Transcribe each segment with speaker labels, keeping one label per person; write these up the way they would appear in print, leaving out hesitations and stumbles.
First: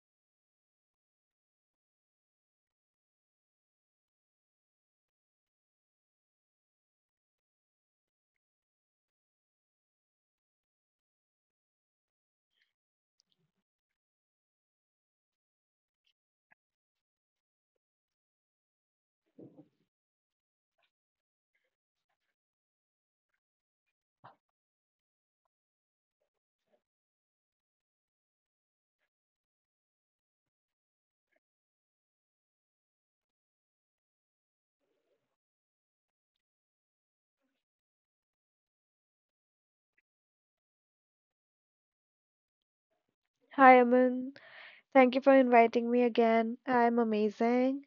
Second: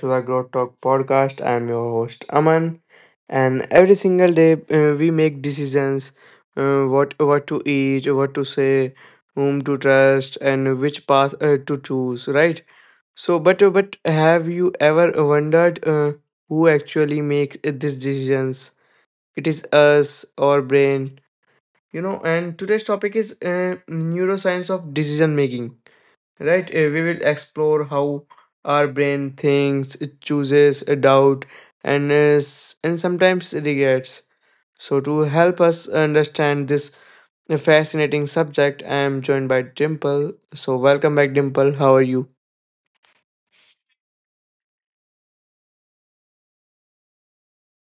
Speaker 1: to the Growth Talk podcast. I'm your host Aman, and every single day we make decisions what to eat, what to say, whom to trust, and which path to choose, right? But have you ever wondered who actually makes these decisions? It is us, our brain, And today's topic is neuroscience of decision making, right? We will explore how our brain thinks, it chooses a doubt, and sometimes regrets. So to help us understand this fascinating subject, I am joined by Dimple. So welcome back, Dimple. How are you?
Speaker 2: Hi, Aman. Thank you for inviting me again. I'm amazing.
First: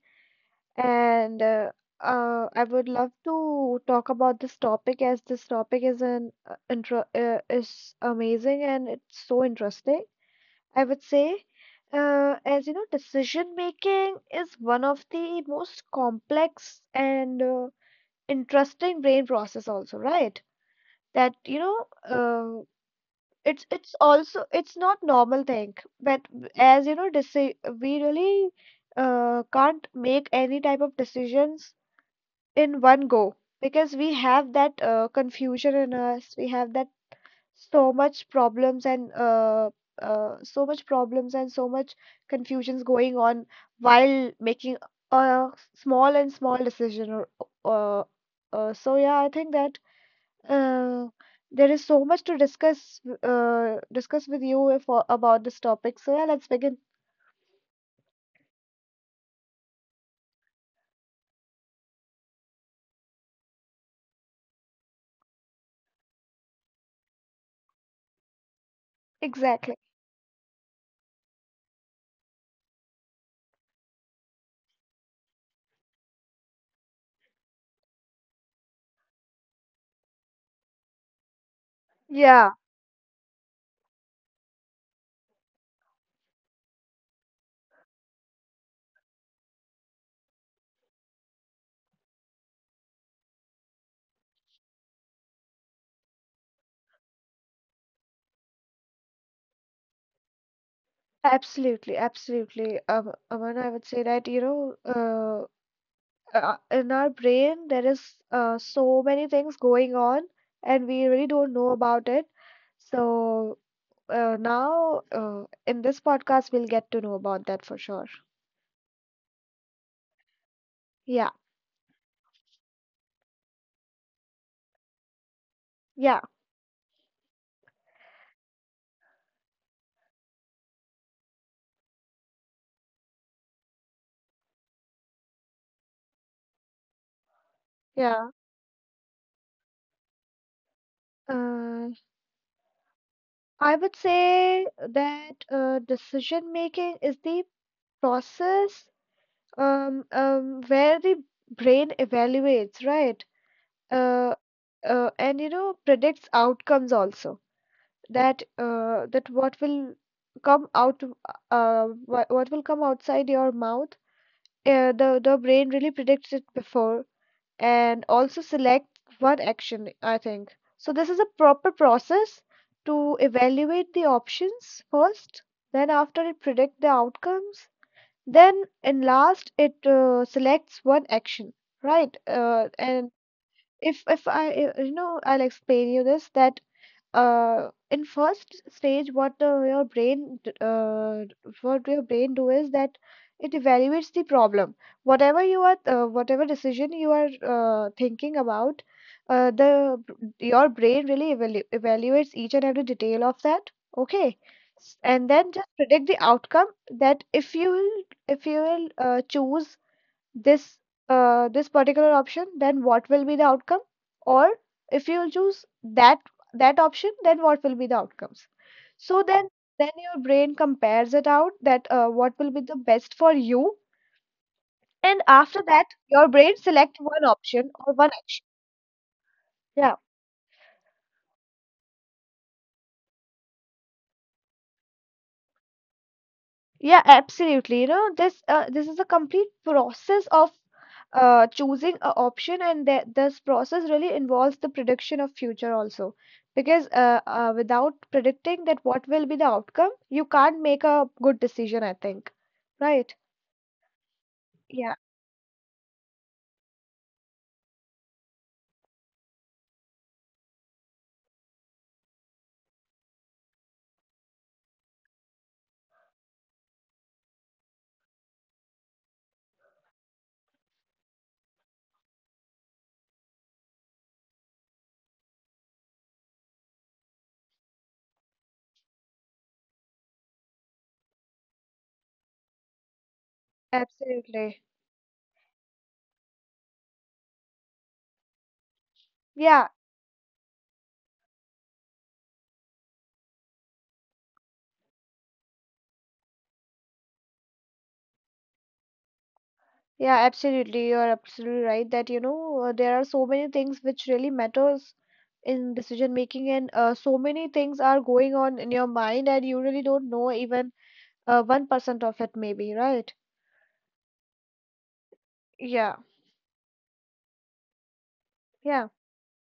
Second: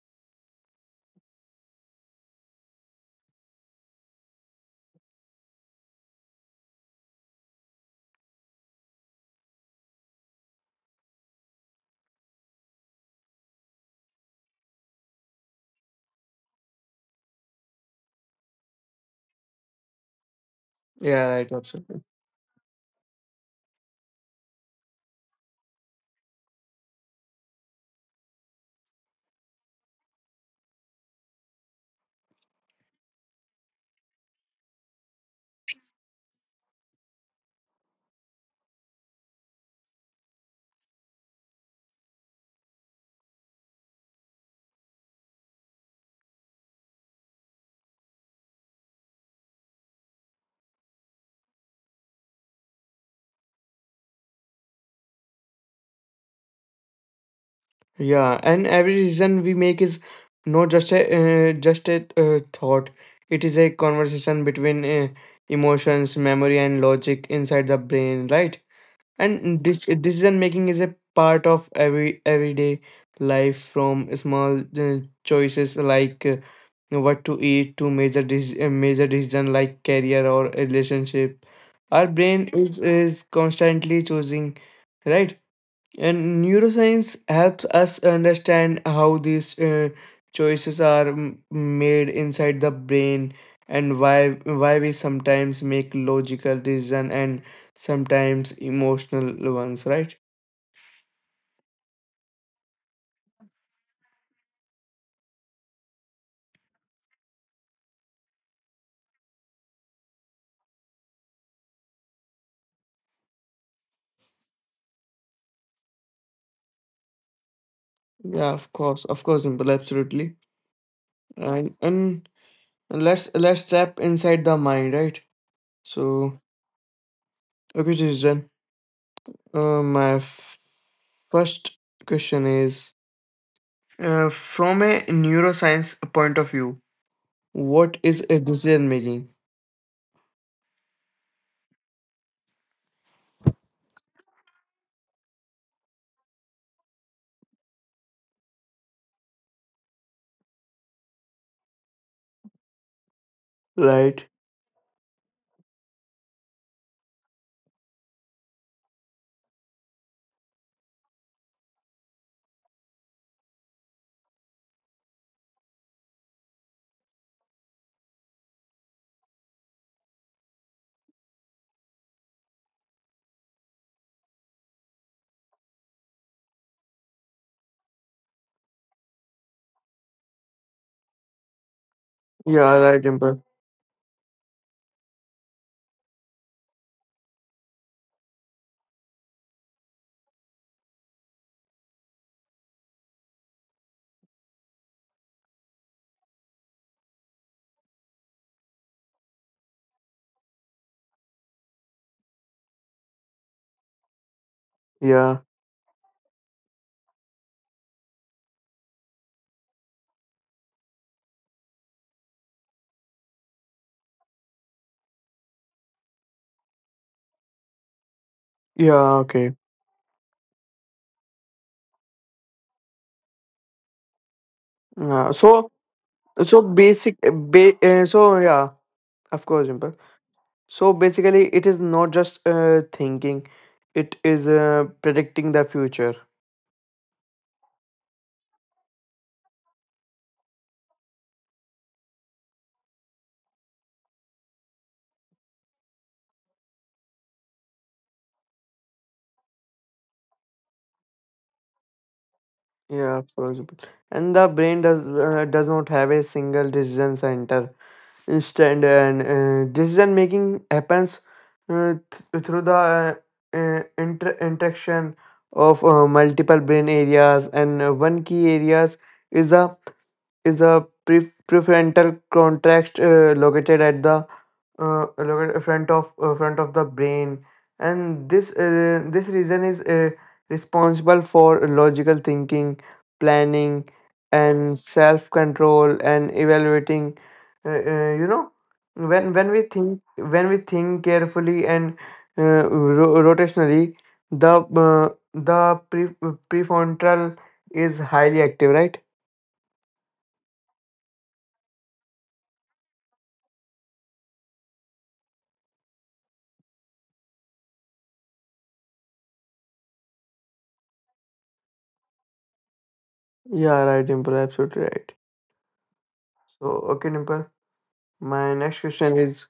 Speaker 2: And I would love to talk about this topic as this topic is an intro is amazing and it's so interesting. I would say, as you know, decision making is one of the most complex and interesting brain process also, right?
Speaker 1: Yeah,
Speaker 2: That,
Speaker 1: right, absolutely.
Speaker 2: it's also it's not normal thing, but as you know we really can't make any type of decisions in one go, because we have that confusion in us, we have that so much problems and so much problems and so much confusions going on while making a small and small decision, or so yeah, I think that uh, there is so much to discuss discuss with you for about this topic. So yeah, let's begin.
Speaker 1: Yeah, and every decision we make is not just a thought. It is a conversation between emotions, memory, and logic inside the brain, right? And
Speaker 2: Exactly.
Speaker 1: this decision making is a part of every everyday life, from small choices like what to eat, to major major decision like career or a relationship. Our brain
Speaker 2: Yeah,
Speaker 1: is constantly choosing, right? And neuroscience helps us understand how these choices are made inside the brain, and why we sometimes make logical decision and sometimes emotional ones, right?
Speaker 2: absolutely, absolutely. Aman, I would say that, in our brain there is so many things going on, and we really don't know about it. So now in this podcast we'll get to know about that for sure.
Speaker 1: Yeah, of course, Dimple, absolutely.
Speaker 2: Yeah,
Speaker 1: And let's tap inside the mind, right?
Speaker 2: yeah,
Speaker 1: So, okay, Jason. My first question is, from a neuroscience point of view, what is
Speaker 2: yeah.
Speaker 1: a decision making?
Speaker 2: Uh, I would say that decision making is the process, where the brain evaluates, right?
Speaker 1: Right.
Speaker 2: Uh, and predicts outcomes also. That what will come out, what will come outside your mouth. The brain really predicts it before, and also select one action, I think. So this is a proper process to evaluate the options first, then after it predict the outcomes, then in last it selects one action, right? Uh,
Speaker 1: Yeah, right,
Speaker 2: and
Speaker 1: Dimple.
Speaker 2: if I I'll explain you this, that in first stage what your brain do is that it evaluates the problem, whatever decision you are thinking about, the your brain really evaluates each and every detail of that. Okay, and
Speaker 1: Yeah.
Speaker 2: then just predict the outcome, that if you will, choose this this particular option, then what will be the outcome, or if you choose that option, then what will be the outcomes.
Speaker 1: Yeah,
Speaker 2: So
Speaker 1: okay.
Speaker 2: then your brain compares it out, that what will be the best for you, and
Speaker 1: Yeah.
Speaker 2: after
Speaker 1: So
Speaker 2: that your
Speaker 1: so
Speaker 2: brain select
Speaker 1: basic eh,
Speaker 2: one
Speaker 1: ba-
Speaker 2: option or
Speaker 1: uh,
Speaker 2: one
Speaker 1: so
Speaker 2: action.
Speaker 1: yeah, of course, Dimple. So basically it is not just thinking, it is predicting the future.
Speaker 2: Yeah, absolutely. You know, this is a complete process of choosing a option, and that this process really involves the prediction of future also. Because without predicting that what will be the outcome, you can't make a good decision, I think.
Speaker 1: Yeah,
Speaker 2: Right?
Speaker 1: of course, Dimple. And the brain
Speaker 2: Yeah,
Speaker 1: does not have a single decision center. Instant, and decision making happens uh, through the interaction of multiple brain areas, and one key areas is the prefrontal cortex, located at the look at front of the brain. And this, this reason is responsible for logical thinking, planning,
Speaker 2: absolutely.
Speaker 1: and self control, and evaluating, you know, when we
Speaker 2: Yeah,
Speaker 1: think, when we think carefully and uh, rotationally, the uh, the pre- prefrontal is highly active, right?
Speaker 2: yeah, absolutely. You're absolutely right that there are so many things which really matters in decision making, and so many things are going on in your mind, and you really don't know even 1% of it, maybe, right?
Speaker 1: Yeah, right, Dimple, absolutely right.
Speaker 2: Yeah,
Speaker 1: So, okay, Dimple, my next
Speaker 2: yeah.
Speaker 1: question is,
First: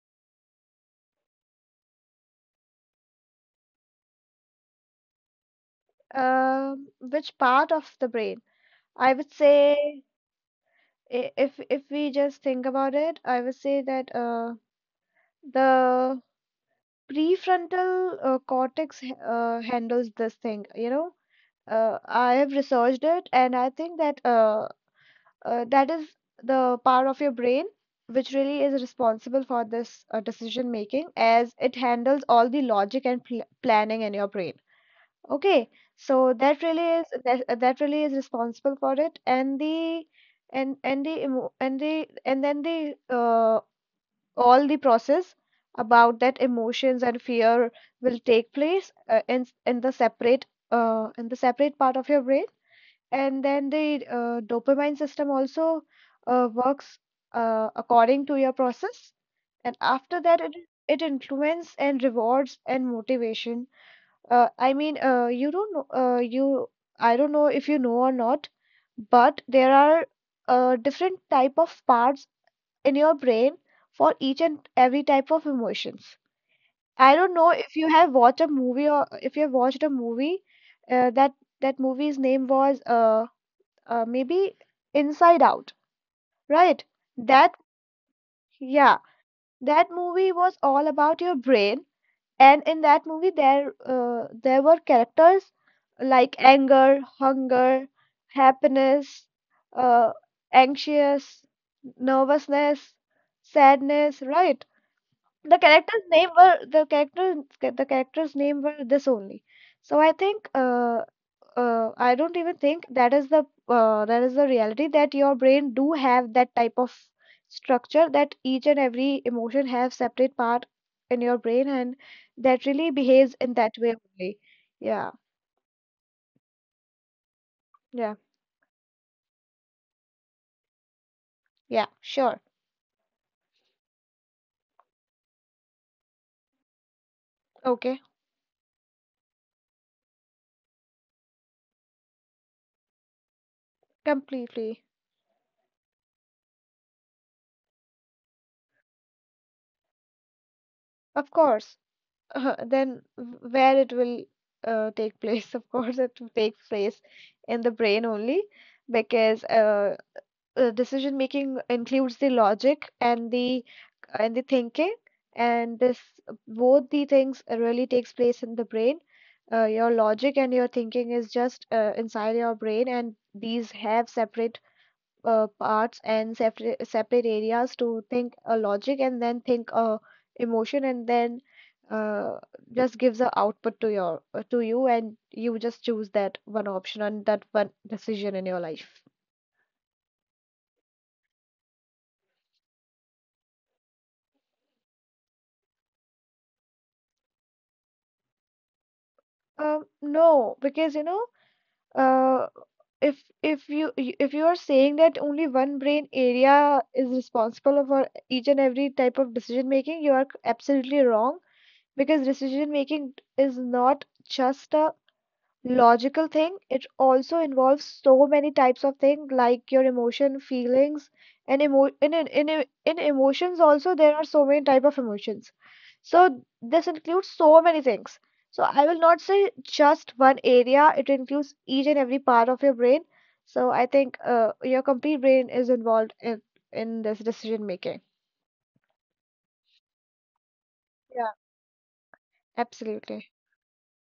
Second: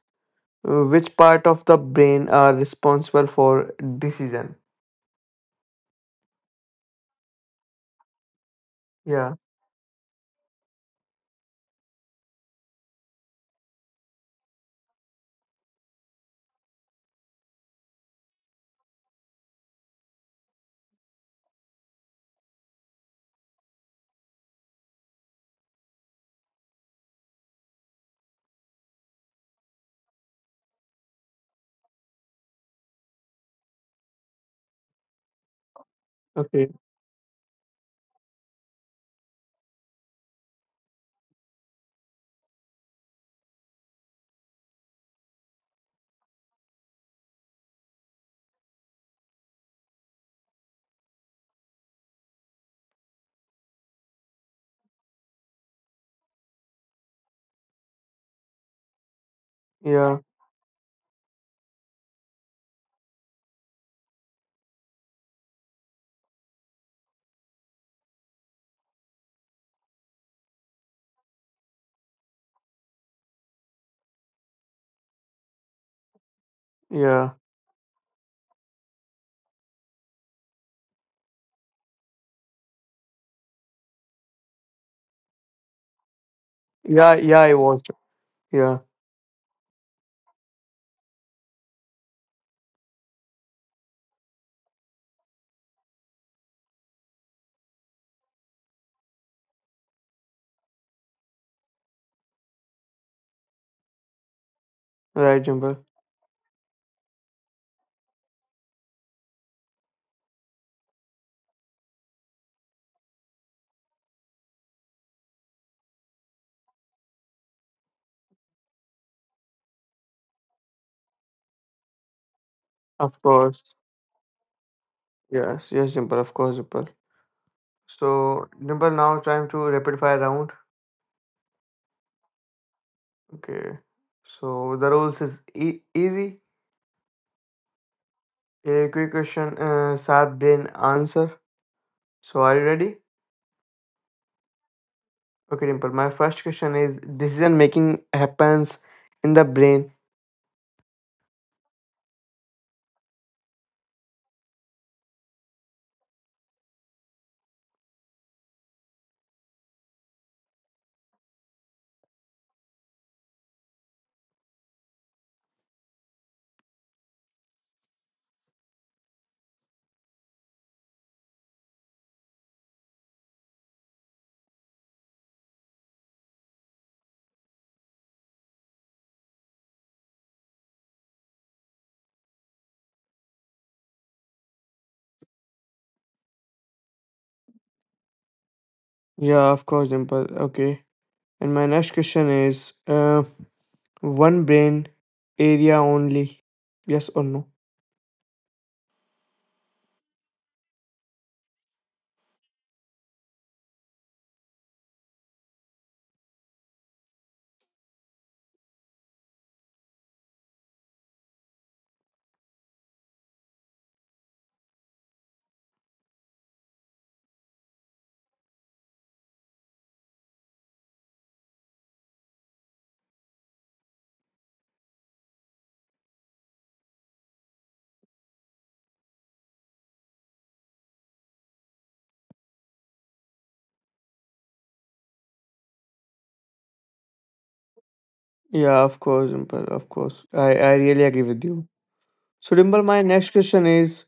Speaker 1: Which part of the brain are responsible for decision?
Speaker 2: Which part of the brain? I would
Speaker 1: Yeah.
Speaker 2: say, if we just think about it, I would say that the prefrontal cortex handles this thing. I have researched it, and I think that is the part of your brain which really is responsible for this decision making, as it handles all the logic and pl planning in your brain. Okay, so
Speaker 1: Okay.
Speaker 2: that really is responsible for it, and then the all the process about that emotions and fear will take place in the separate part of your brain, and then the dopamine system also works according to your process, and after
Speaker 1: Yeah.
Speaker 2: that it influences and rewards and motivation. I mean, you don't know, I don't know if you know or not, but there are different type of parts in your brain for each and every type of emotions. I don't
Speaker 1: Yeah.
Speaker 2: know if you have watched a movie or if you have watched a movie, uh, that that movie's name was maybe Inside Out, right?
Speaker 1: Yeah. Yeah, I
Speaker 2: That
Speaker 1: watched. Yeah.
Speaker 2: yeah, that movie was all about your brain. And in that movie, there were characters like anger, hunger, happiness, uh, anxious, nervousness, sadness, right?
Speaker 1: Right,
Speaker 2: The
Speaker 1: Jimbo.
Speaker 2: characters' name were the characters the characters' name were this only. So I think I don't even think that is the reality, that your brain do have that type of structure, that each and every emotion have separate part in your brain, and that really
Speaker 1: Of
Speaker 2: behaves in
Speaker 1: course.
Speaker 2: that way only. Yeah,
Speaker 1: Yes. Yes, Jimbo. Of course, Jimbo.
Speaker 2: yeah,
Speaker 1: So, Jimbo, now time to rapid fire round.
Speaker 2: yeah, sure.
Speaker 1: Okay. So the rules is easy.
Speaker 2: Okay,
Speaker 1: A quick question, sharp brain answer. So are you ready?
Speaker 2: completely.
Speaker 1: Okay, Dimple. My first question is, decision making happens in the brain.
Speaker 2: Of course. Then where it will take place, of course, it will take place in the brain only, because decision making includes the logic and the thinking, and this both the things really takes place in the brain. Your logic and your thinking is just inside your brain, and these have separate parts and separate areas to think a logic and then think a emotion, and then uh, just gives a output to your to you, and you just choose that one option and that one decision in your life.
Speaker 1: Yeah, of course, Dimple. Okay. And my next question is, one brain area only. Yes or no?
Speaker 2: Um, no, because you know. Uh, if you are saying that only one brain area is responsible for each and every type of decision making, you are absolutely wrong, because decision making is not just a logical thing, it also involves so many types of things like your emotion, feelings, and emo in emotions also there are so many type of emotions, so this includes so many things. So I will not say just one area, it includes each and every part of your brain. So I think your complete brain is involved in this decision making.
Speaker 1: Yeah, of course, Dimple, of course. I really agree
Speaker 2: Yeah,
Speaker 1: with you. So, Dimple, my
Speaker 2: absolutely.
Speaker 1: next question is,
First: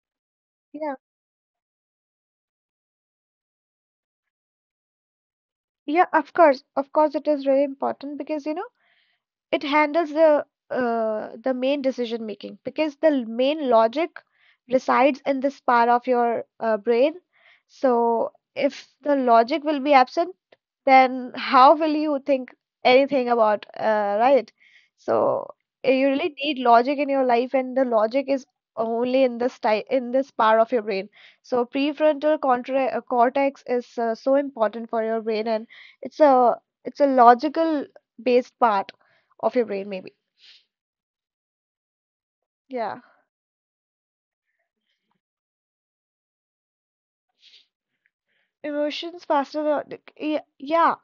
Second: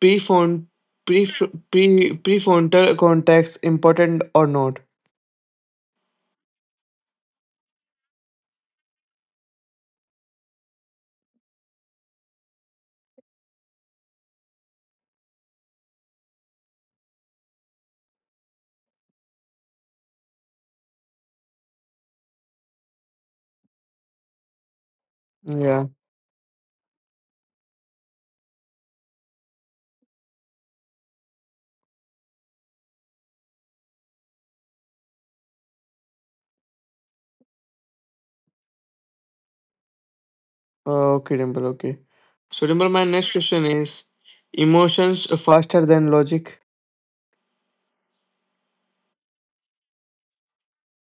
Speaker 1: prefront,
Speaker 2: Yeah.
Speaker 1: prefrontal cortex, important or not?
Speaker 2: Yeah, of course, of course, it is really important, because you know it handles the main decision making, because the main logic resides in this part of your brain. So if the logic will be absent, then how will you think anything about, right? So
Speaker 1: Yeah.
Speaker 2: you really need logic in your life, and the logic is only in this type in this part of your brain. So prefrontal cortex is so important for your brain, and it's a it's a logical based part of your brain, maybe.
Speaker 1: Okay, Dimple, okay. So, Dimple,
Speaker 2: Yeah.
Speaker 1: my next question is, emotions faster than logic?
Speaker 2: Emotions faster than? Yeah, yeah.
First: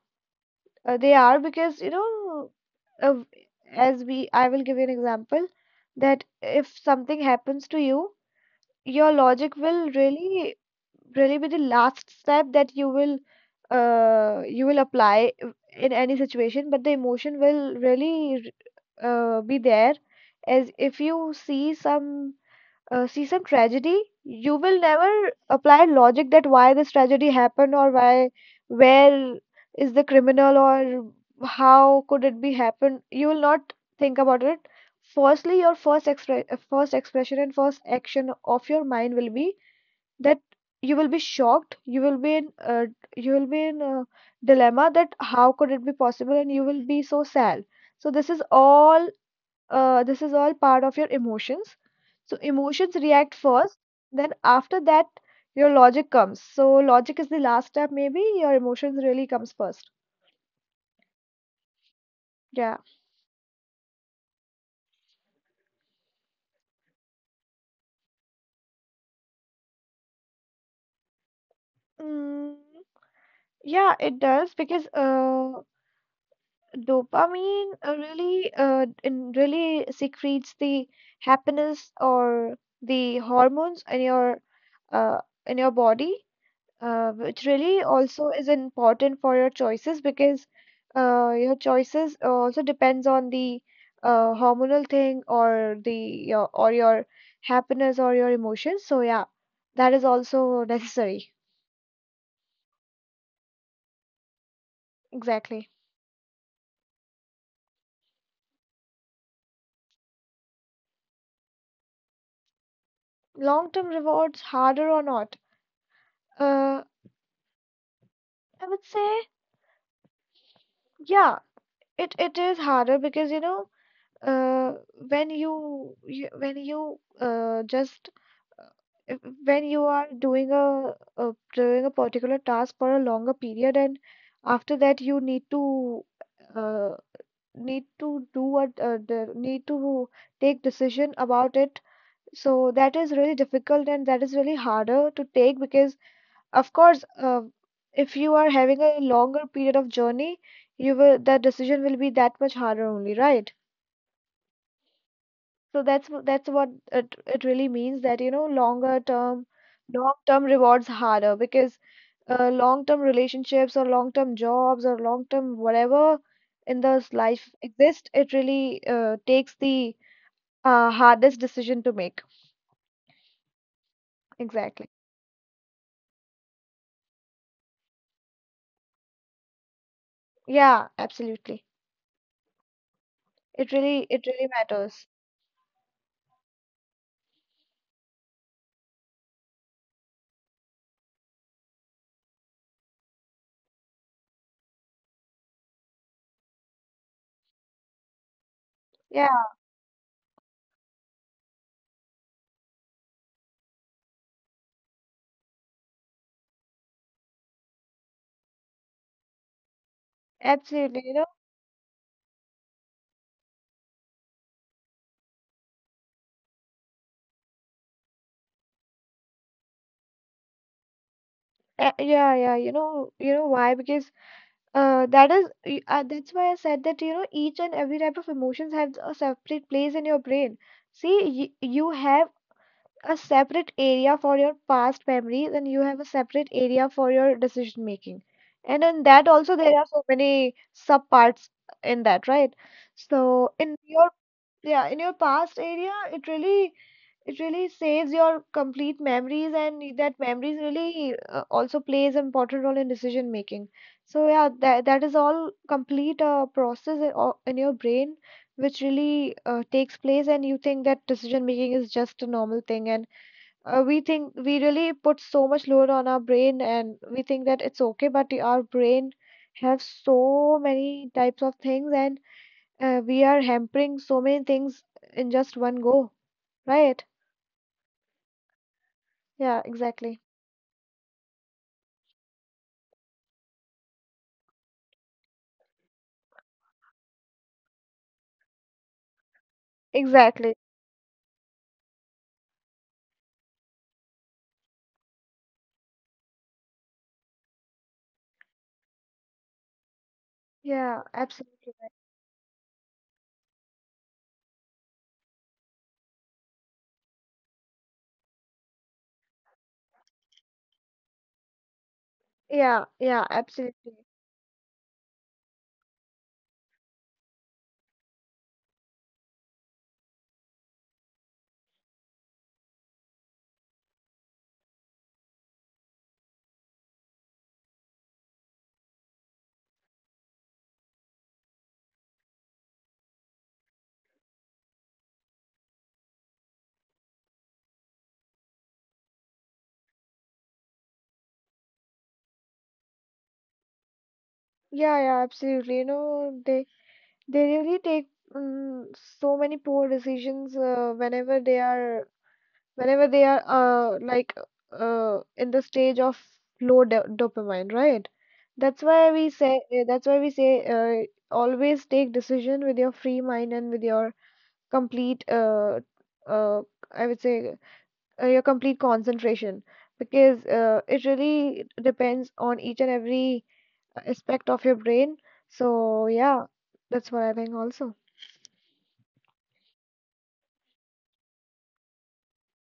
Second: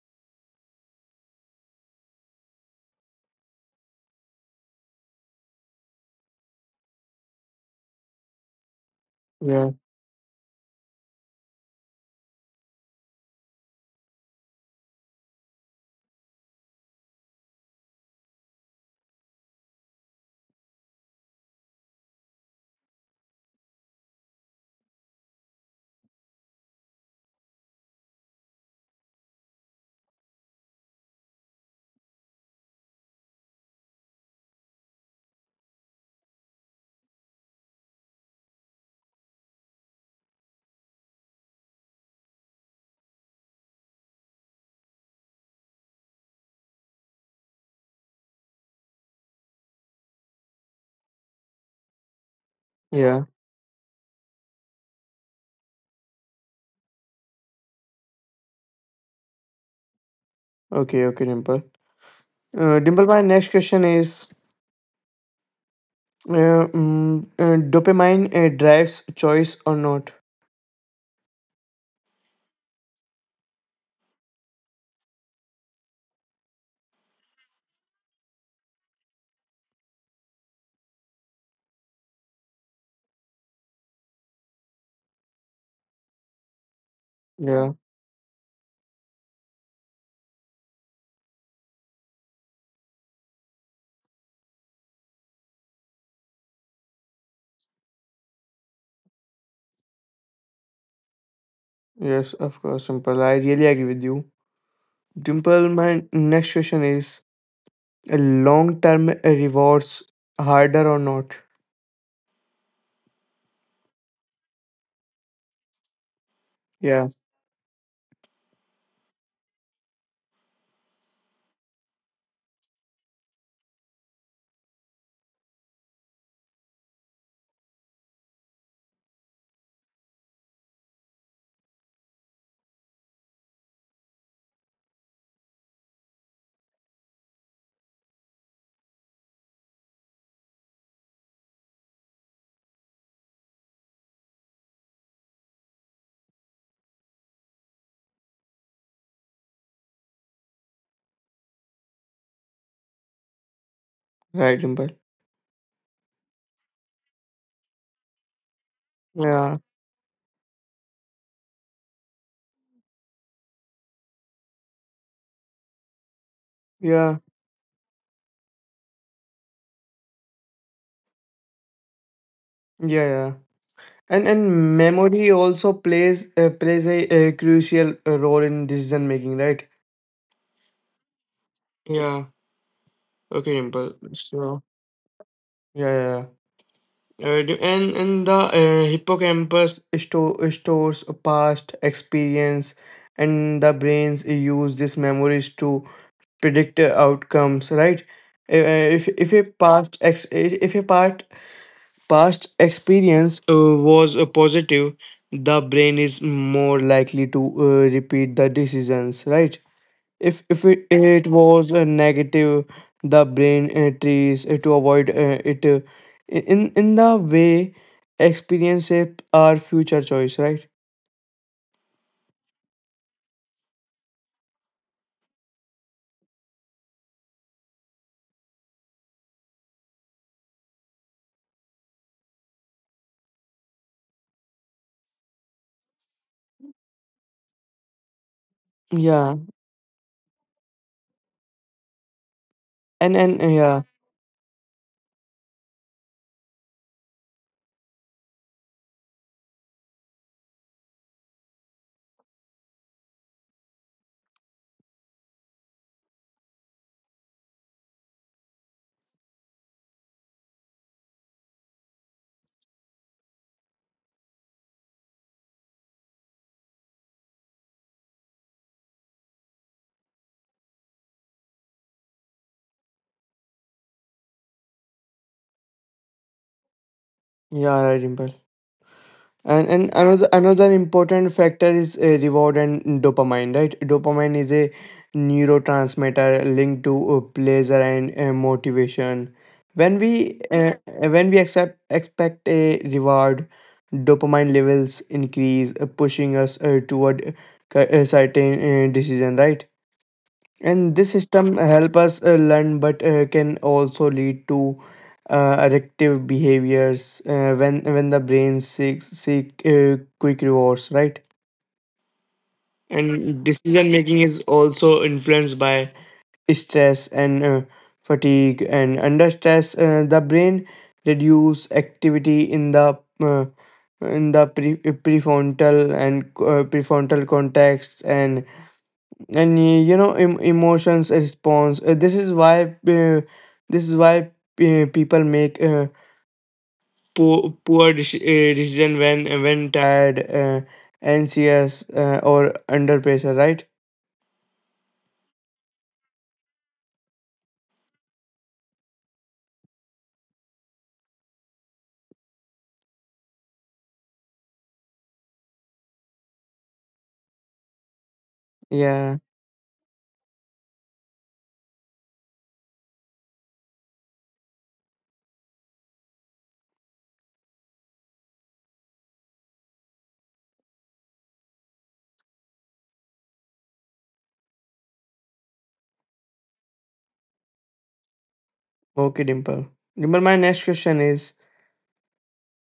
Speaker 2: They are, because you know uh, as we I will give you an example that if something happens to you, your logic
Speaker 1: Yeah.
Speaker 2: will really really be the last step that you will apply in any situation, but the emotion will really be there. As if you see some see some tragedy, you will never apply logic, that why this tragedy happened, or why, where is the criminal, or how could it be happened. You will not think about it. Firstly, your first expre first expression and first action of your mind will be that you will be shocked. You will be in you will be in a dilemma, that how could it be possible, and you will be so sad. So this is all part of your emotions. So emotions
Speaker 1: Yeah.
Speaker 2: react first, then after that your logic comes. So logic is the last step, maybe, your emotions really comes first.
Speaker 1: Okay, okay, Dimple.
Speaker 2: Yeah.
Speaker 1: Dimple, my next question is, dopamine drives choice or not.
Speaker 2: Mm, yeah, it does, because dopamine really in really secretes the happiness or the hormones in your uh, body, which
Speaker 1: Yeah,
Speaker 2: really also is important for your choices, because your choices also depends on the hormonal thing, or or your happiness or your emotions. So yeah, that is also necessary.
Speaker 1: yes, of course, Simple. I really agree with you. Dimple,
Speaker 2: Exactly.
Speaker 1: my next question is, long term rewards harder or not?
Speaker 2: Long-term rewards harder or not? Uh,
Speaker 1: Yeah,
Speaker 2: I would say yeah, it is harder because you know, uh, when you when you just uh, when you are doing a particular task for a longer period, and after that you need to, uh, need to do what, need to take decision about it. So that is really difficult, and that is really harder to take because of course, if you are having a longer period of journey, you will the decision will be that much harder only, right?
Speaker 1: right, Dimple.
Speaker 2: So that's what it really means, that you know, longer term,
Speaker 1: Yeah,
Speaker 2: long term rewards harder, because long term relationships or long term jobs or long term whatever in this
Speaker 1: yeah,
Speaker 2: life exist, it really takes the hardest decision to make.
Speaker 1: yeah, yeah. And
Speaker 2: Exactly.
Speaker 1: memory also plays a crucial role in decision making, right?
Speaker 2: Yeah, absolutely.
Speaker 1: Yeah. Okay,
Speaker 2: it
Speaker 1: Dimple.
Speaker 2: really it really
Speaker 1: So
Speaker 2: matters.
Speaker 1: yeah, yeah, yeah. And the hippocampus stores a past experience, and the brains use these memories to predict outcomes, right?
Speaker 2: Yeah,
Speaker 1: If a past ex- if a part past experience was positive, the brain is more likely to repeat the decisions, right? If it,
Speaker 2: absolutely, you
Speaker 1: it
Speaker 2: know.
Speaker 1: was a negative, the brain tries to avoid it in the way, experience shape our future choice, right?
Speaker 2: Yeah, yeah, you know, why? Because that is, that's why I said that, you know, each and every type of emotions have a separate place in your brain. See, you have a separate area for your past memories, and you have a separate area for your decision making. And in that
Speaker 1: Yeah.
Speaker 2: also there are so many subparts in that, right? So
Speaker 1: And
Speaker 2: in
Speaker 1: yeah,
Speaker 2: your, yeah, in your past area, it really saves your complete memories, and that memories really also plays an important role in decision making. So yeah, that is all complete process in in your brain, which really takes place, and you think that decision making is just a normal thing, and we think, we really put so much load on our brain, and we think that it's okay, but our brain have so many types of things, and we are hampering so many things in just one go, right?
Speaker 1: yeah, right, Dimple.
Speaker 2: Yeah,
Speaker 1: And
Speaker 2: exactly.
Speaker 1: another important factor is reward and dopamine, right? Dopamine is a neurotransmitter linked to pleasure and motivation. When we
Speaker 2: Exactly.
Speaker 1: uh, when we accept expect a reward, dopamine levels increase, pushing us toward a certain decision, right? And
Speaker 2: Yeah,
Speaker 1: this system
Speaker 2: absolutely.
Speaker 1: help us learn, but can also lead to addictive behaviors when the brain seek quick rewards, right?
Speaker 2: Yeah, yeah,
Speaker 1: And decision
Speaker 2: absolutely.
Speaker 1: making is also influenced by stress and fatigue. And under stress, the brain reduce activity in the uh, in the pre- prefrontal and prefrontal cortex, and you know, emotions response. This is why people make poor decision when tired, anxious, or under pressure, right?
Speaker 2: Yeah, yeah, absolutely. You know, they really take um, so many poor decisions whenever they are, whenever they are uh like in the stage of low do dopamine, right?
Speaker 1: Yeah,
Speaker 2: That's why we say, always take decision with your free mind and with your complete uh I would say, your complete concentration, because it really depends on each and every aspect of your brain. So yeah, that's what I think also.
Speaker 1: okay, Dimple. Dimple, my next question is,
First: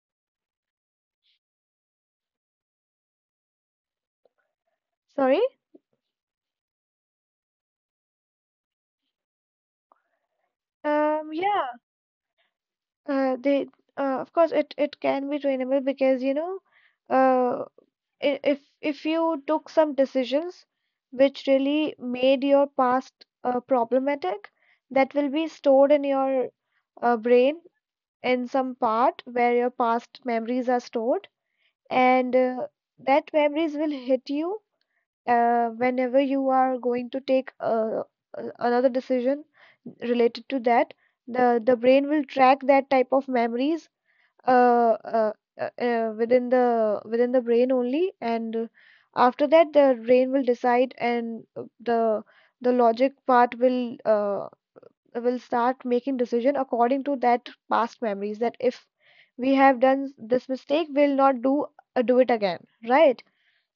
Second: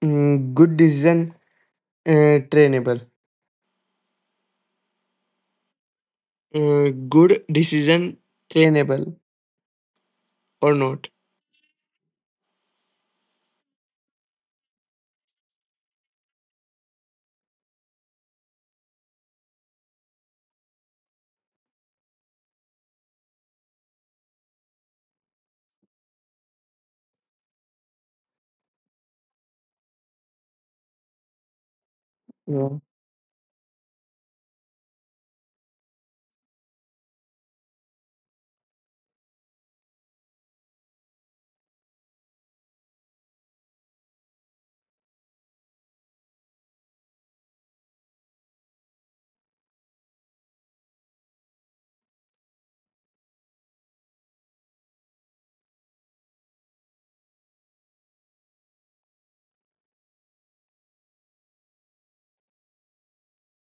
Speaker 1: good decision, trainable,
Speaker 2: Sorry?
Speaker 1: good decision trainable or not?
Speaker 2: Yeah, they of course it can be trainable, because you know, uh, if you took some decisions which really made your past problematic, that will be stored in your brain in some part where your past memories are stored. And
Speaker 1: Yeah.
Speaker 2: that memories will hit you whenever you are going to take another decision related to that. The brain will track that type of memories, uh, uh, within the brain only, and after that the brain will decide, and the logic part will, will start making decision according to that past memories, that if we have done this mistake, we'll not do, do it again, right?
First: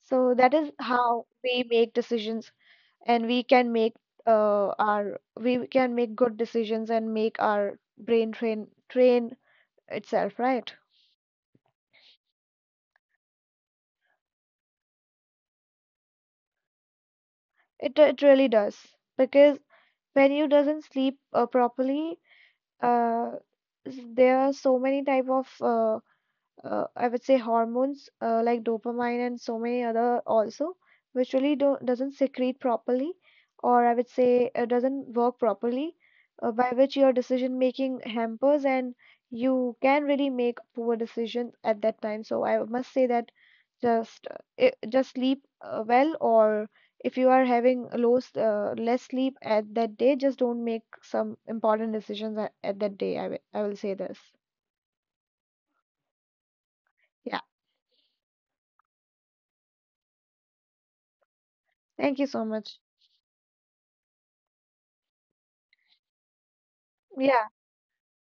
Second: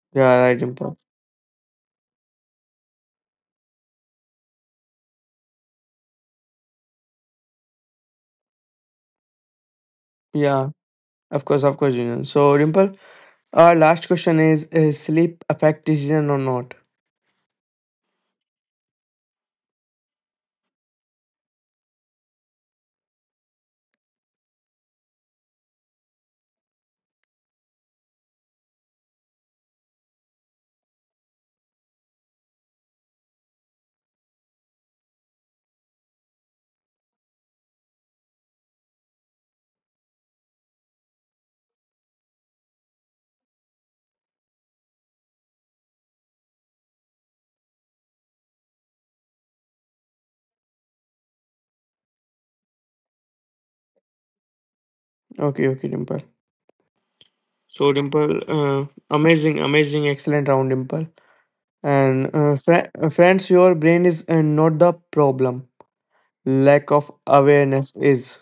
Speaker 2: So
Speaker 1: Yeah,
Speaker 2: that
Speaker 1: right,
Speaker 2: is
Speaker 1: Dimple.
Speaker 2: how we make decisions, and we can make, our we can make good decisions and make our brain train itself,
Speaker 1: Yeah,
Speaker 2: right?
Speaker 1: of course, of course. You So, Dimple, our last question is sleep affect decision or not?
Speaker 2: It really does, because when you doesn't sleep properly, uh, there are so many type of, I would say, hormones like dopamine and so many other also, which really do not doesn't secrete properly, or I would say, doesn't work properly, by which your decision making hampers, and you can really make poor decisions at that time. So I must say that, just uh, just sleep well, or if you are having less sleep at that day, just don't make some important decisions at that day. I will say this.
Speaker 1: Okay, okay, Dimple.
Speaker 2: Yeah.
Speaker 1: So, Dimple, amazing, amazing, excellent round, Dimple.
Speaker 2: Thank
Speaker 1: And
Speaker 2: you so
Speaker 1: uh,
Speaker 2: much.
Speaker 1: fri- uh, friends, your brain is not the problem. Lack of
Speaker 2: Yeah.
Speaker 1: awareness is,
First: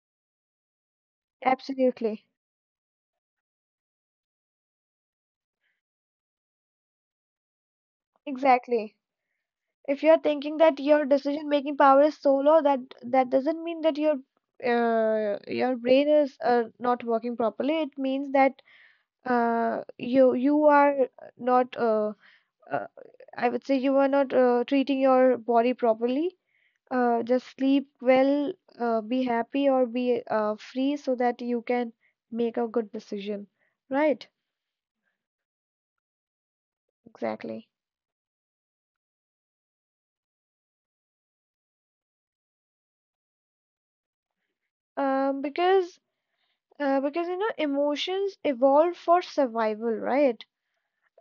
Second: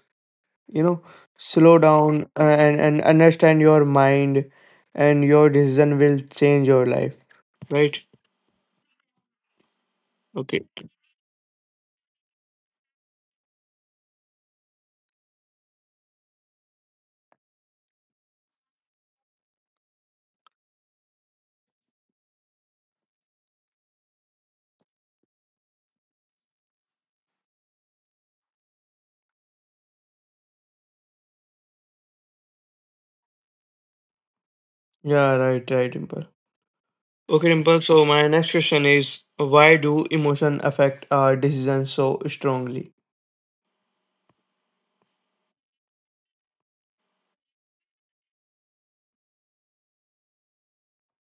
Speaker 1: you know, slow down
Speaker 2: Absolutely.
Speaker 1: and understand your mind, and your decision will change your life, right?
Speaker 2: Exactly. If you're thinking
Speaker 1: Okay.
Speaker 2: that your decision-making power is so low, that doesn't mean that your brain is not working properly. It means that you are not uh, I would say, you are not treating your body properly. Just sleep well, be happy or be free, so that you can make a good decision. Right?
Speaker 1: Yeah, right, right, Dimple. Okay,
Speaker 2: Exactly.
Speaker 1: Dimple. So my next question is, why do emotion affect our decisions so strongly?
Speaker 2: Um, because because you know, emotions evolve for survival, right?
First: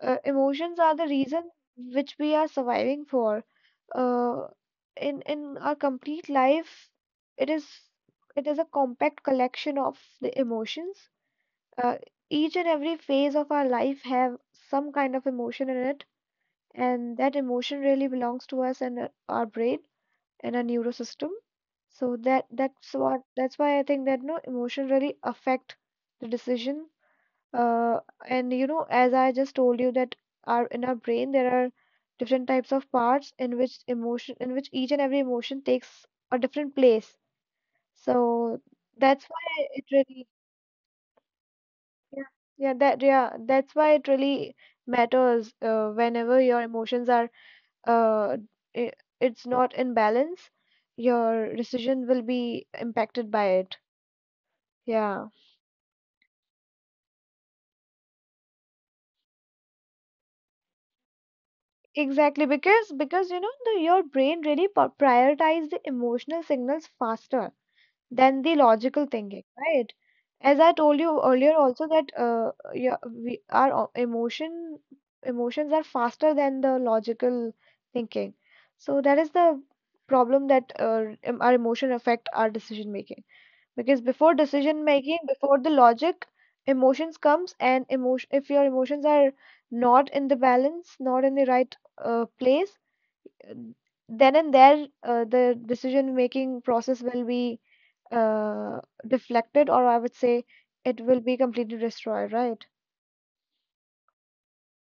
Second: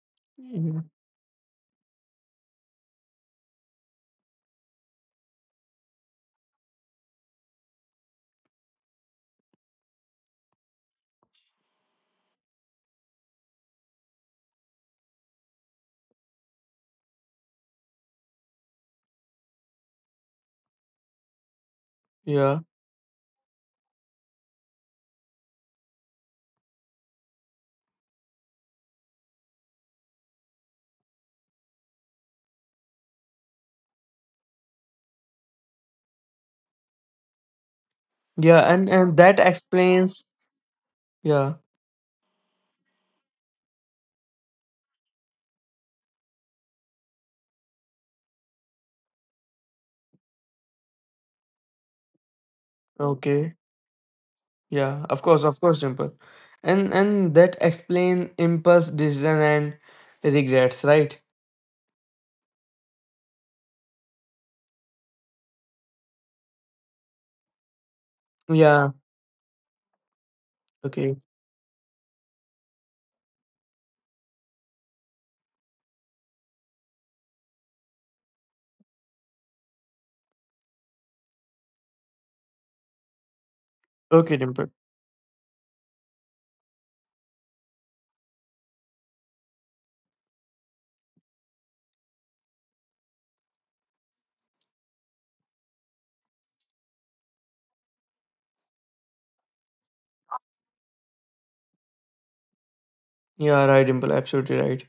Speaker 2: Emotions
Speaker 1: Mhm.
Speaker 2: are the reason which we are surviving for. Uh, in our complete life, it is it is a compact collection of the emotions. Uh, each and every phase of our life have some kind of emotion in it, and that emotion really belongs to us, and our brain and our neurosystem. So
Speaker 1: Yeah,
Speaker 2: that's why I think that no, emotion really affect the decision, uh, and you know, as I just told you that, our brain there are different types of parts in which emotion, in which each and every emotion takes a different place. So
Speaker 1: yeah, and
Speaker 2: that's
Speaker 1: that
Speaker 2: why it
Speaker 1: explains.
Speaker 2: really,
Speaker 1: Yeah.
Speaker 2: yeah, yeah that yeah, that's why it really matters, whenever your emotions are, uh I it's not in balance, your decision will be impacted by
Speaker 1: Okay.
Speaker 2: it.
Speaker 1: Yeah, of
Speaker 2: Yeah.
Speaker 1: course, of course, Dimple. And that explain impulse decision and regrets, right?
Speaker 2: Exactly, because you know, the your brain really prioritize the emotional signals faster than the
Speaker 1: Yeah.
Speaker 2: logical thinking, right? As I told
Speaker 1: Okay.
Speaker 2: you earlier, also, that yeah, we our o- emotion emotions are faster than the logical thinking. So that is the problem, that our emotion affect our decision making, because before
Speaker 1: Okay, Dimple.
Speaker 2: decision making, before the logic, emotions comes, and emotion, if your emotions are not in the balance, not in the right place, uh, then and there the decision making process will be, uh, deflected, or I would say, it will be completely destroyed, right?
Speaker 1: Yeah, right, Dimple, absolutely right.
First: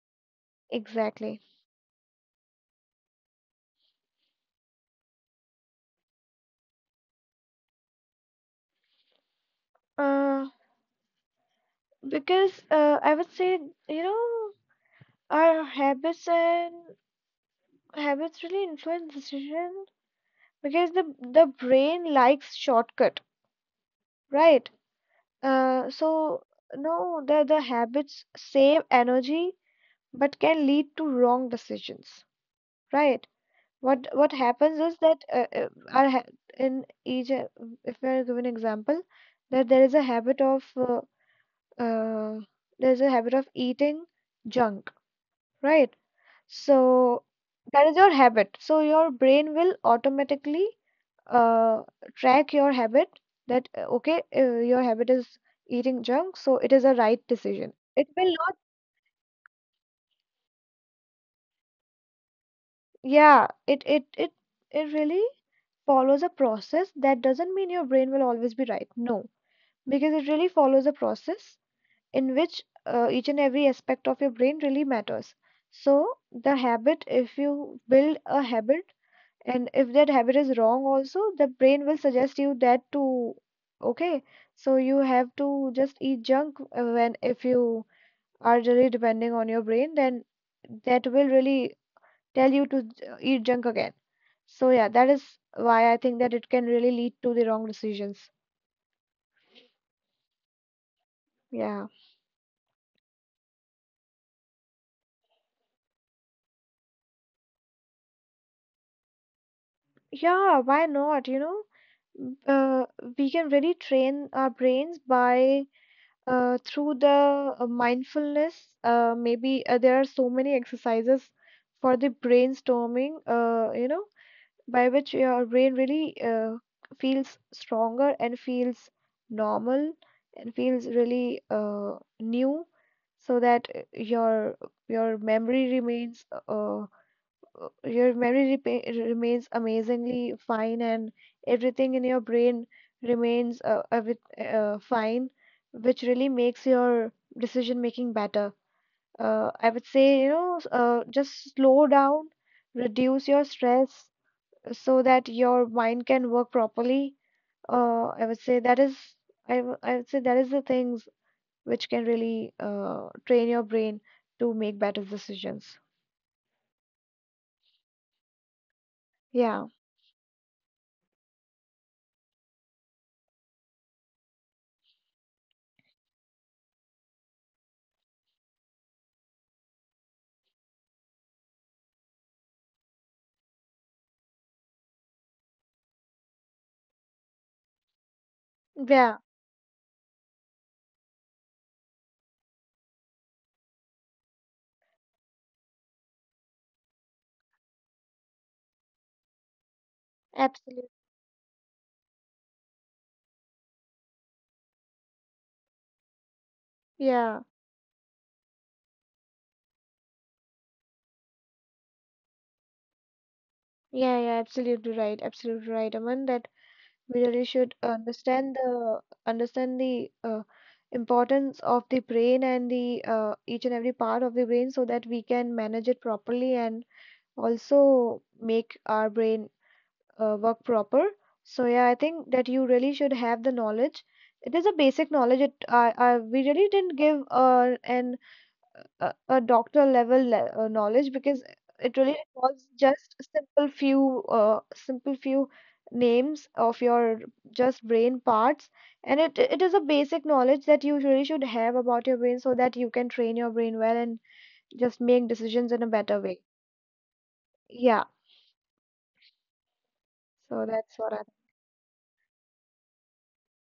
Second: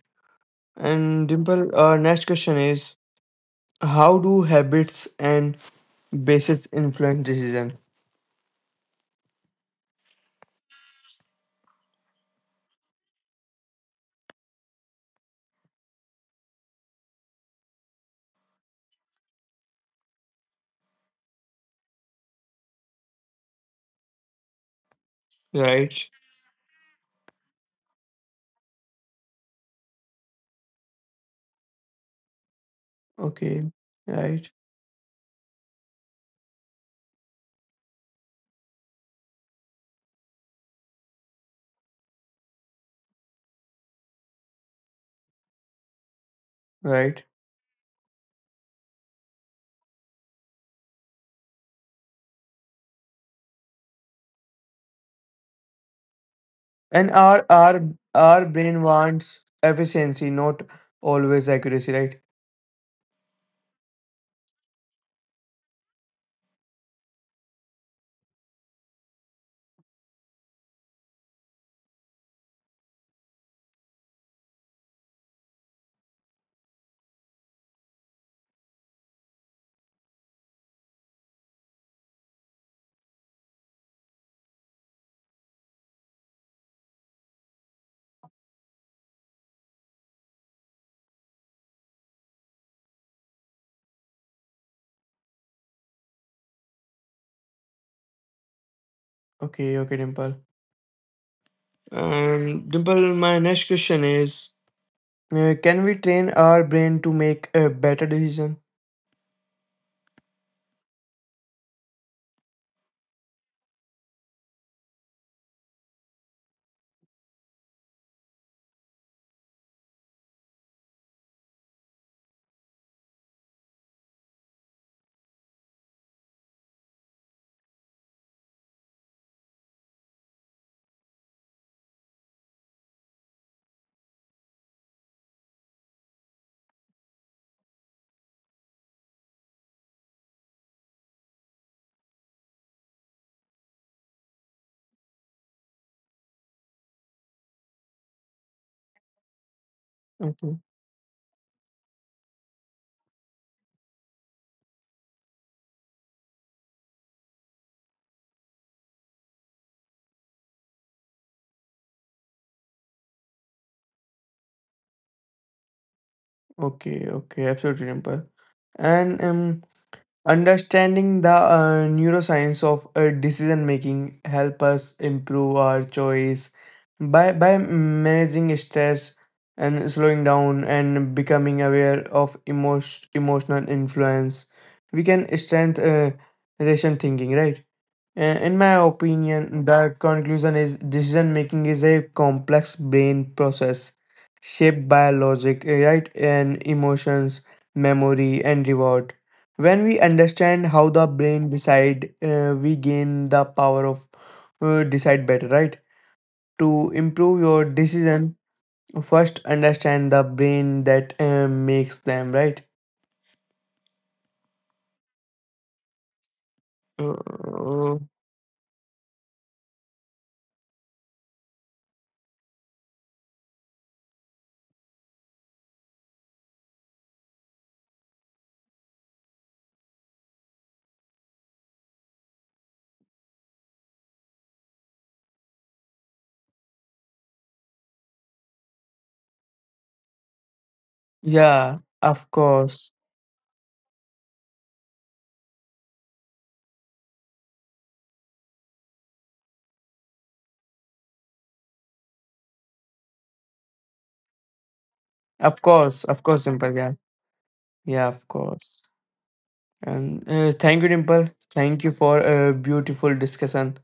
Speaker 1: And
Speaker 2: Exactly.
Speaker 1: Dimple, our next question is, how do habits and basis influence decision?
Speaker 2: uh, because I would say, you know, our habits and, habits really influence decision, because the brain likes shortcut. Right.
Speaker 1: Right.
Speaker 2: So no, the habits save energy but can lead to wrong decisions. Right.
Speaker 1: Okay.
Speaker 2: What
Speaker 1: Right.
Speaker 2: happens is that, our ha in each if we are given example that there is a habit of, uh, there is a habit of eating junk. Right.
Speaker 1: Right.
Speaker 2: So that is your habit. So your brain will automatically uh, track your habit, that okay, your habit is eating junk, so it is a
Speaker 1: And
Speaker 2: right
Speaker 1: our
Speaker 2: decision,
Speaker 1: our
Speaker 2: it will
Speaker 1: our
Speaker 2: not.
Speaker 1: brain wants efficiency, not always accuracy, right?
Speaker 2: Yeah, it really follows a process. That doesn't mean your brain will always be right. No, because it really follows a process in which each and every aspect of your brain really matters. So the habit, if you build a habit, and if that habit is wrong also, the brain will suggest you that to, okay? So you have to just eat junk, when if you are really depending on your brain, then that will really tell you to eat junk again. So yeah, that is why I think that it can really lead to the wrong decisions.
Speaker 1: Okay, okay, Dimple.
Speaker 2: Yeah.
Speaker 1: Dimple, my next question is, can we train our brain to make a better decision?
Speaker 2: Yeah, why not? You know, we can really train our brains by, through the mindfulness, maybe there are so many exercises for the brainstorming, you know, by which your brain really feels stronger, and feels normal, and feels really new, so that your memory remains, remains amazingly fine, and everything in your brain remains fine, which really makes your decision making better. I would say, you
Speaker 1: Okay.
Speaker 2: know, just slow down, reduce your stress so that your mind can work properly. Uh, I would say that is, I would say that is the things which can really train your brain to make better decisions.
Speaker 1: Okay, okay, absolutely, Dimple. And
Speaker 2: Yeah,
Speaker 1: understanding the neuroscience of decision making help us improve our choice by managing stress and slowing down and becoming aware of emotional influence. We can strengthen ration thinking, right? In my
Speaker 2: yeah,
Speaker 1: opinion, the conclusion is decision making is a complex brain process shaped by logic, right, and emotions, memory, and reward. When we understand how the
Speaker 2: absolutely.
Speaker 1: brain decide, we gain the power of decide better, right? To improve your
Speaker 2: Yeah.
Speaker 1: decision, first understand the brain that makes them, right?
Speaker 2: Yeah, yeah, absolutely right, Aman. That we really
Speaker 1: Uh,
Speaker 2: should understand the, understand the uh, importance of the brain, and the each and every part of the brain, so that we can manage it properly, and also make our brain work proper. So yeah, I think that you really should have the knowledge. It is a basic knowledge. It I We really didn't give a doctor level knowledge, because
Speaker 1: yeah,
Speaker 2: it really
Speaker 1: of
Speaker 2: involves
Speaker 1: course,
Speaker 2: just simple few names of your just brain parts, and it is a basic knowledge that you really should have about your brain, so that you can train your brain well and just make decisions in a
Speaker 1: of
Speaker 2: better
Speaker 1: course,
Speaker 2: way.
Speaker 1: Dimple, yeah. Yeah,
Speaker 2: Yeah,
Speaker 1: of course. And
Speaker 2: so
Speaker 1: thank you,
Speaker 2: that's what
Speaker 1: Dimple.
Speaker 2: I,
Speaker 1: Thank you for a beautiful discussion.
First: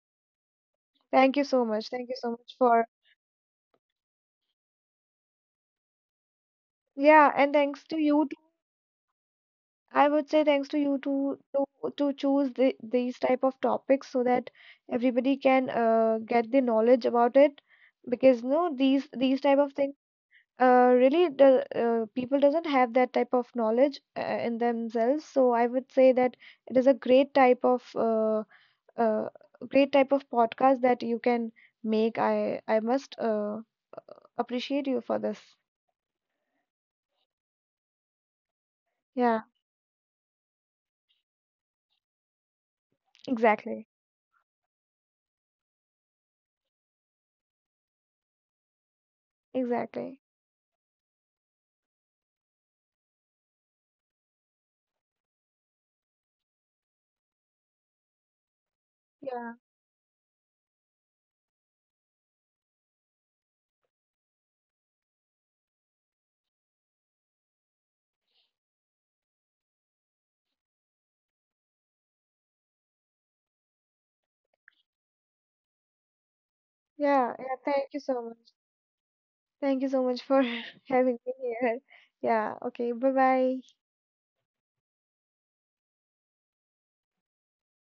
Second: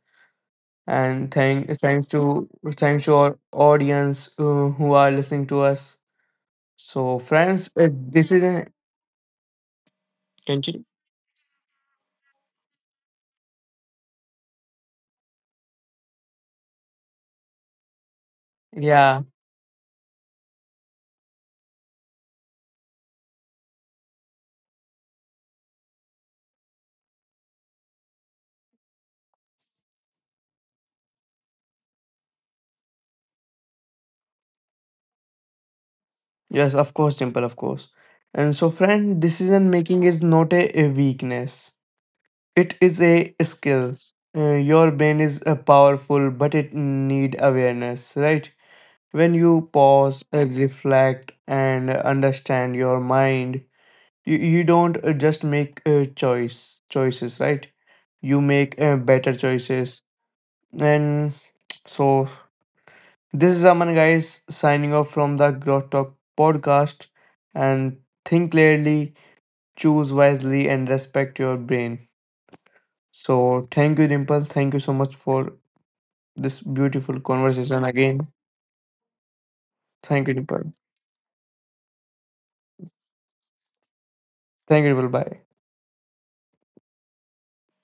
Speaker 1: And
Speaker 2: thank you so
Speaker 1: thank
Speaker 2: much,
Speaker 1: thanks
Speaker 2: thank you so
Speaker 1: to
Speaker 2: much for,
Speaker 1: thanks to our audience who are listening to us. So,
Speaker 2: yeah, and
Speaker 1: friends,
Speaker 2: thanks to you,
Speaker 1: this is a
Speaker 2: I would say, thanks to
Speaker 1: continue.
Speaker 2: you to choose these type of topics, so that everybody can get the knowledge about it, because no,
Speaker 1: Yeah,
Speaker 2: these type of things really, the people doesn't have that type of knowledge in themselves. So I would say that it is a great type of, uh, great type of podcast that you can make. I must appreciate you for this.
Speaker 1: yes, of course, Dimple, of course. And so, friend,
Speaker 2: Yeah,
Speaker 1: decision making is not a, a weakness. It is a
Speaker 2: exactly,
Speaker 1: skill. Your brain is powerful, but it need awareness, right? When you
Speaker 2: exactly,
Speaker 1: pause, reflect, and understand your mind, you don't just make choices, right? You make better
Speaker 2: yeah,
Speaker 1: choices. And so this is Aman, guys, signing off from the Growth Talk podcast. And think clearly, choose wisely, and respect your brain. So thank you, Dimple. Thank you so much for this beautiful
Speaker 2: yeah, yeah, thank
Speaker 1: conversation
Speaker 2: you so
Speaker 1: again.
Speaker 2: much. Thank you so much
Speaker 1: Thank you,
Speaker 2: for
Speaker 1: Dimple.
Speaker 2: having me here. Yeah, okay, bye bye.
Speaker 1: Thank you, Dimple. Bye.